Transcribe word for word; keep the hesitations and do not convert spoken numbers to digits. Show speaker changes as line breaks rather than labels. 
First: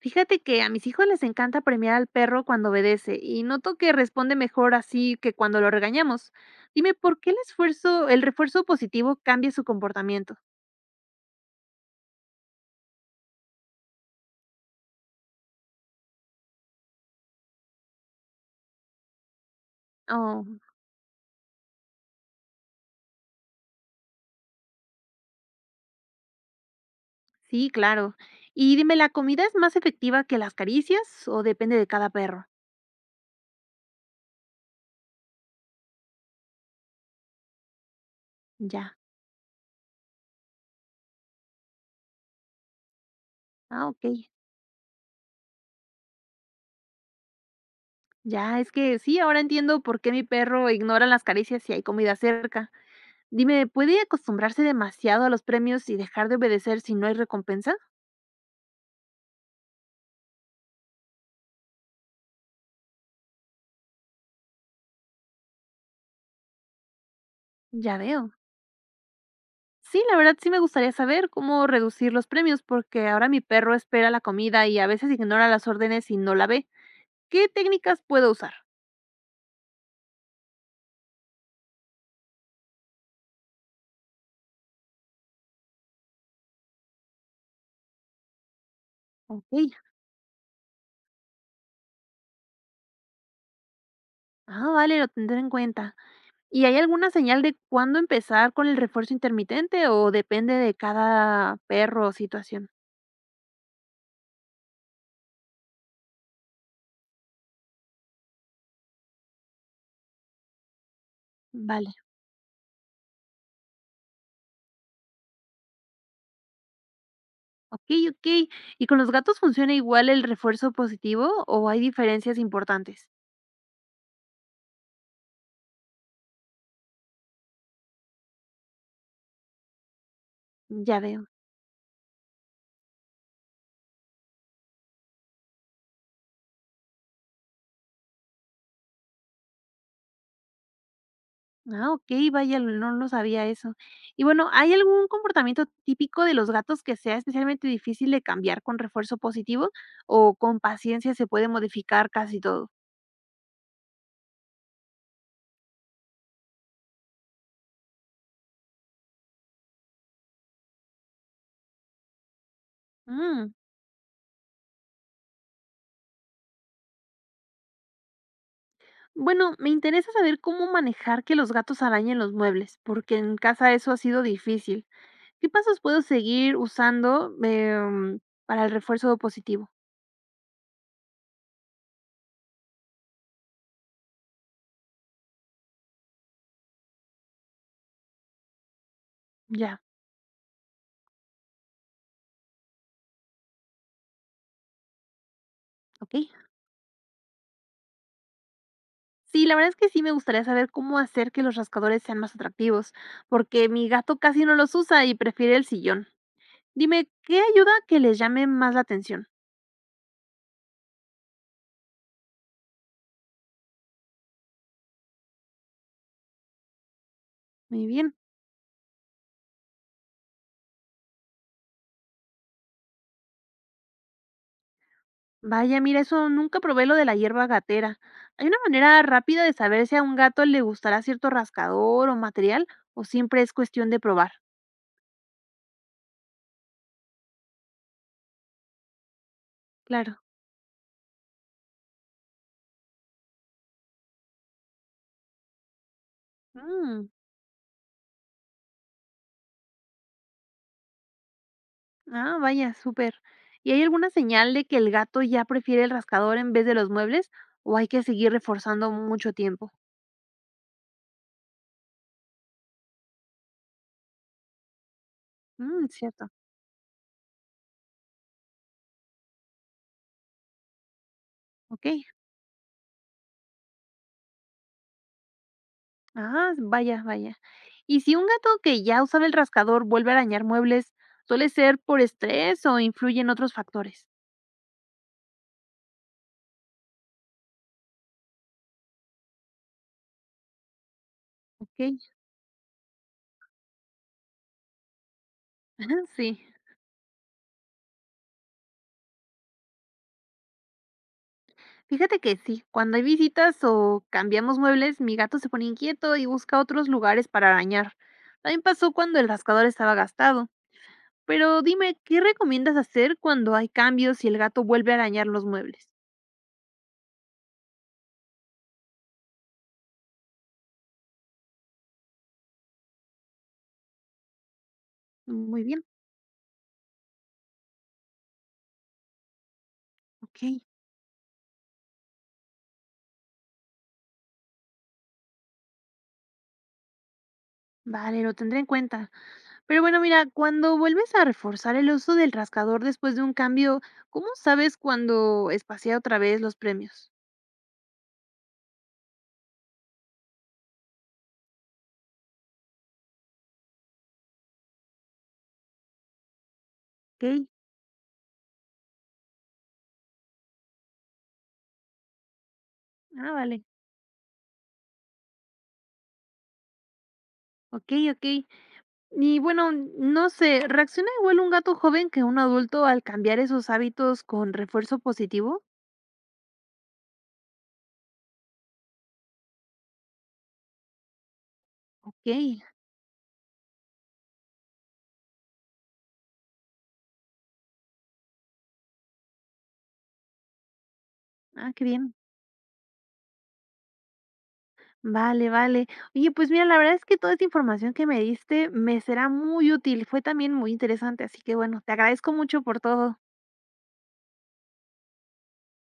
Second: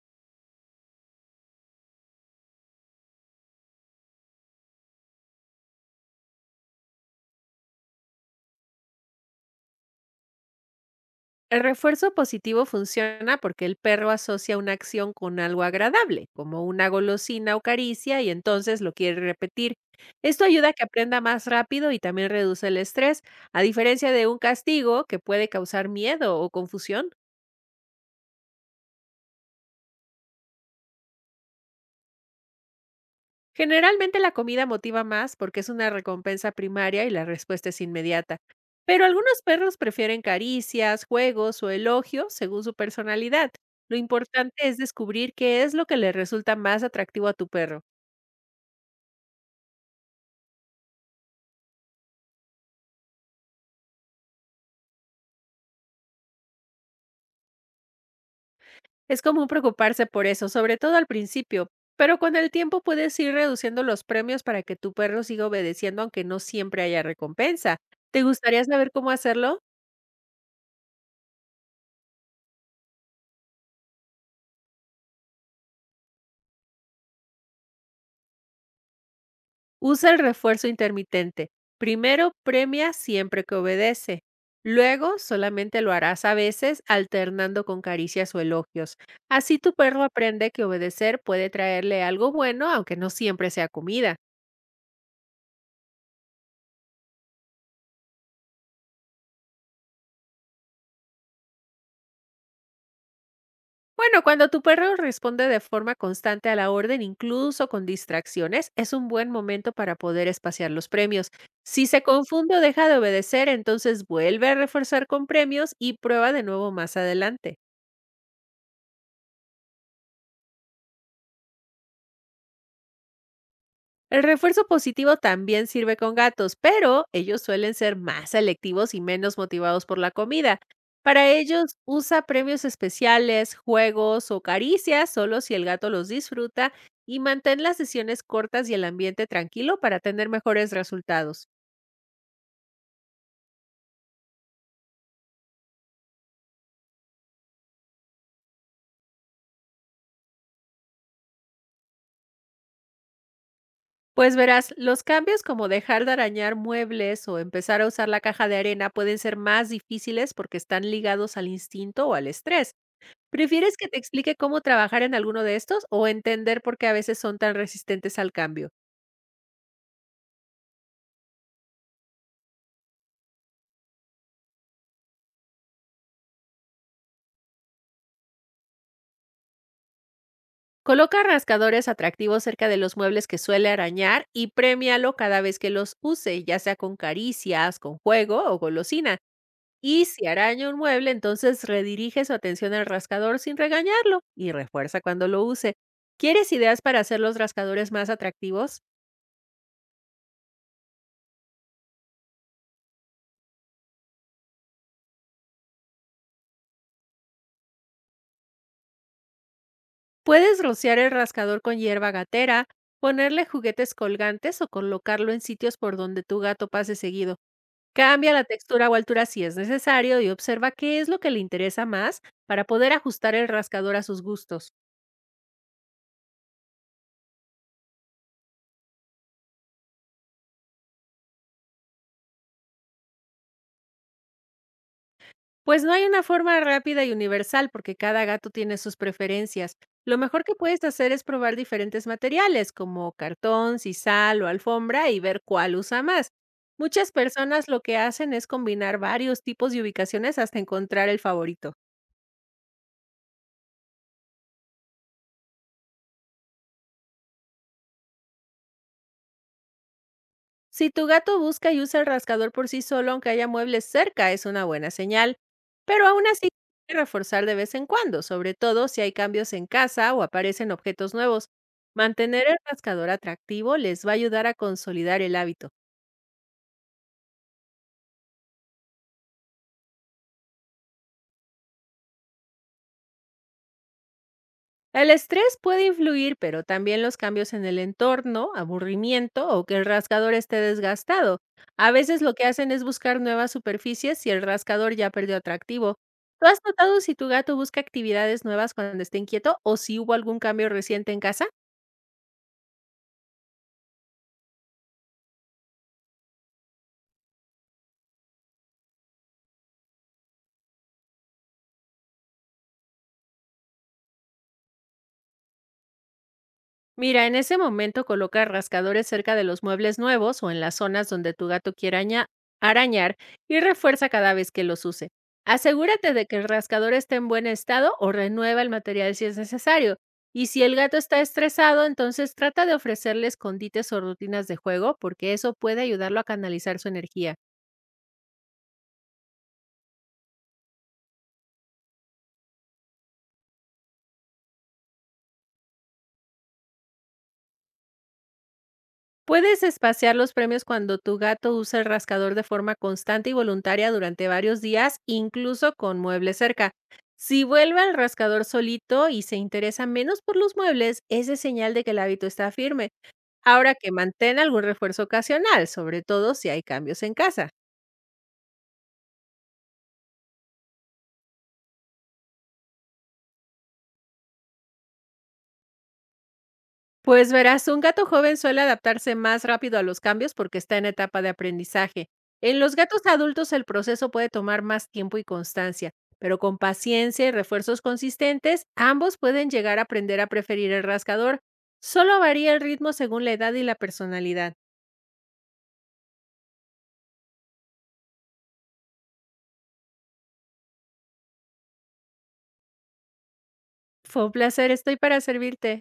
Fíjate que a mis hijos les encanta premiar al perro cuando obedece y noto que responde mejor así que cuando lo regañamos. Dime, ¿por qué el esfuerzo, el refuerzo positivo cambia su comportamiento?
El refuerzo positivo funciona porque el perro asocia una acción con algo agradable, como una golosina o caricia, y entonces lo quiere repetir. Esto
Oh,
ayuda a que aprenda más rápido y también reduce el estrés, a diferencia de un castigo que puede causar miedo o confusión.
sí, claro. Y dime, ¿la comida es más efectiva que las caricias o depende de cada perro?
Generalmente la comida motiva más porque es una recompensa primaria y la respuesta es inmediata.
Ya.
Pero algunos perros prefieren caricias, juegos o elogios según su personalidad.
Ah,
Lo
ok.
importante es descubrir qué es lo que le resulta más atractivo a tu perro.
Ya, es que sí, ahora entiendo por qué mi perro ignora las caricias si hay comida cerca. Dime, ¿puede acostumbrarse demasiado a los premios y dejar de obedecer si no hay recompensa?
Es común preocuparse por eso, sobre todo al principio, pero con el tiempo puedes ir reduciendo los premios para que tu perro siga obedeciendo aunque no siempre haya recompensa.
Ya
¿Te
veo.
gustaría saber cómo hacerlo?
Sí, la verdad sí me gustaría saber cómo reducir los premios, porque ahora mi perro espera la comida y a veces ignora las órdenes y no la ve. ¿Qué técnicas puedo usar?
Usa el refuerzo intermitente. Primero premia siempre que obedece. Luego solamente lo harás a veces alternando con caricias o elogios.
Ok,
Así tu perro aprende que obedecer puede traerle algo bueno, aunque no siempre sea comida.
ah, vale, lo tendré en cuenta. ¿Y hay alguna señal de cuándo empezar con el refuerzo intermitente o depende de cada perro o situación?
Bueno, cuando tu perro responde de forma constante a la orden, incluso con distracciones, es un buen momento para poder espaciar los premios. Si
Vale,
se confunde o deja de obedecer, entonces vuelve a reforzar con premios y prueba de nuevo más adelante.
ok, ok. ¿Y con los gatos funciona igual el refuerzo positivo o hay diferencias importantes?
El refuerzo positivo también sirve con gatos, pero ellos suelen ser más selectivos y menos motivados por la comida.
Ya veo.
Para ellos, usa premios especiales, juegos o caricias solo si el gato los disfruta y mantén las sesiones cortas y el ambiente tranquilo para tener mejores resultados.
Ah, okey, vaya, no lo sabía eso. Y bueno, ¿hay algún comportamiento típico de los gatos que sea especialmente difícil de cambiar con refuerzo positivo, o con paciencia se puede modificar casi todo?
Pues verás, los cambios como dejar de arañar muebles o empezar a usar la caja de arena pueden ser más difíciles porque están ligados al instinto o al estrés.
Mm,
¿Prefieres que te explique cómo trabajar en alguno de estos o entender por qué a veces son tan resistentes al cambio?
bueno, me interesa saber cómo manejar que los gatos arañen los muebles, porque en casa eso ha sido difícil. ¿Qué pasos puedo seguir usando, em, para el refuerzo positivo?
Coloca rascadores atractivos cerca de los muebles que suele arañar y premialo cada vez que los use, ya sea con caricias, con juego o golosina.
Ya,
Y si araña un mueble, entonces redirige su atención al rascador sin regañarlo y refuerza cuando lo use.
¿ok?
¿Quieres ideas para hacer los rascadores más atractivos?
Sí, la verdad es que sí me gustaría saber cómo hacer que los rascadores sean más atractivos, porque mi gato casi no los usa y prefiere el sillón. Dime, ¿qué ayuda a que les llame más la atención?
Puedes rociar el rascador con hierba gatera, ponerle juguetes colgantes o colocarlo en sitios por donde tu gato pase seguido.
Muy bien.
Cambia la textura o altura si es necesario y observa qué es lo que le interesa más para poder ajustar el rascador a sus gustos.
Vaya, mira, eso nunca probé lo de la hierba gatera. ¿Hay una manera rápida de saber si a un gato le gustará cierto rascador o material o siempre es cuestión de probar?
Pues no hay una forma rápida y universal porque cada gato tiene sus preferencias.
Claro.
Lo mejor que puedes hacer es probar diferentes materiales como cartón, sisal o alfombra y ver cuál usa más.
Mm,
Muchas personas lo que hacen es combinar varios tipos de ubicaciones hasta encontrar el favorito.
ah, vaya, súper. ¿Y hay alguna señal de que el gato ya prefiere el rascador en vez de los muebles o hay que seguir reforzando mucho tiempo?
Si tu gato busca y usa el rascador por sí solo, aunque haya muebles cerca, es una buena señal.
Mm,
Pero aún
cierto.
así, hay que reforzar de vez en cuando, sobre todo si hay cambios en casa o aparecen objetos nuevos.
Okey.
Mantener el rascador atractivo les va a ayudar a consolidar el hábito.
Ah, vaya, vaya. Y si un gato que ya usaba el rascador vuelve a arañar muebles, ¿suele ser por estrés o influyen otros factores?
El estrés puede influir, pero también los cambios en el entorno, aburrimiento o que el rascador esté desgastado. A
Okey,
veces lo que hacen es buscar nuevas superficies si el rascador ya perdió
ajá,
atractivo.
sí.
¿Tú has notado si tu gato busca actividades nuevas cuando está inquieto o si hubo algún cambio reciente en casa?
Fíjate que sí, cuando hay visitas o cambiamos muebles, mi gato se pone inquieto y busca otros lugares para arañar. También pasó cuando el rascador estaba gastado. Pero dime, ¿qué recomiendas hacer cuando hay cambios y el gato vuelve a arañar los muebles?
Mira, en ese momento coloca rascadores cerca de los muebles nuevos o en las zonas donde tu gato quiera aña- arañar y refuerza cada vez que los use.
Muy bien,
Asegúrate de que el rascador esté en buen estado o renueva el material si es necesario. Y
okey,
si el gato está estresado, entonces trata de ofrecerle escondites o rutinas de juego porque eso puede ayudarlo a canalizar su energía.
vale, lo tendré en cuenta. Pero bueno, mira, cuando vuelves a reforzar el uso del rascador después de un cambio, ¿cómo sabes cuando espacia otra vez los premios?
Puedes espaciar los premios cuando tu gato usa el rascador de forma constante y voluntaria durante varios días, incluso con muebles cerca. Si
Ok,
vuelve al rascador solito y se interesa menos por los muebles, ese es señal de que el hábito está firme.
ah, vale,
Ahora que mantén algún refuerzo ocasional, sobre todo si hay cambios en casa.
ok, ok. Y bueno, no sé, ¿reacciona igual un gato joven que un adulto al cambiar esos hábitos con refuerzo positivo?
Pues verás, un gato joven suele adaptarse más rápido a los cambios porque está en etapa de aprendizaje.
Ok,
En los gatos adultos el proceso puede tomar más tiempo y constancia, pero con paciencia y refuerzos consistentes, ambos pueden llegar a aprender a preferir el rascador.
ah, qué bien.
Solo varía el ritmo según la edad y la personalidad.
Vale, vale. Oye, pues mira, la verdad es que toda esta información que me diste me será muy útil. Fue también muy interesante, así que bueno, te agradezco mucho por todo.
Fue un placer, estoy para servirte.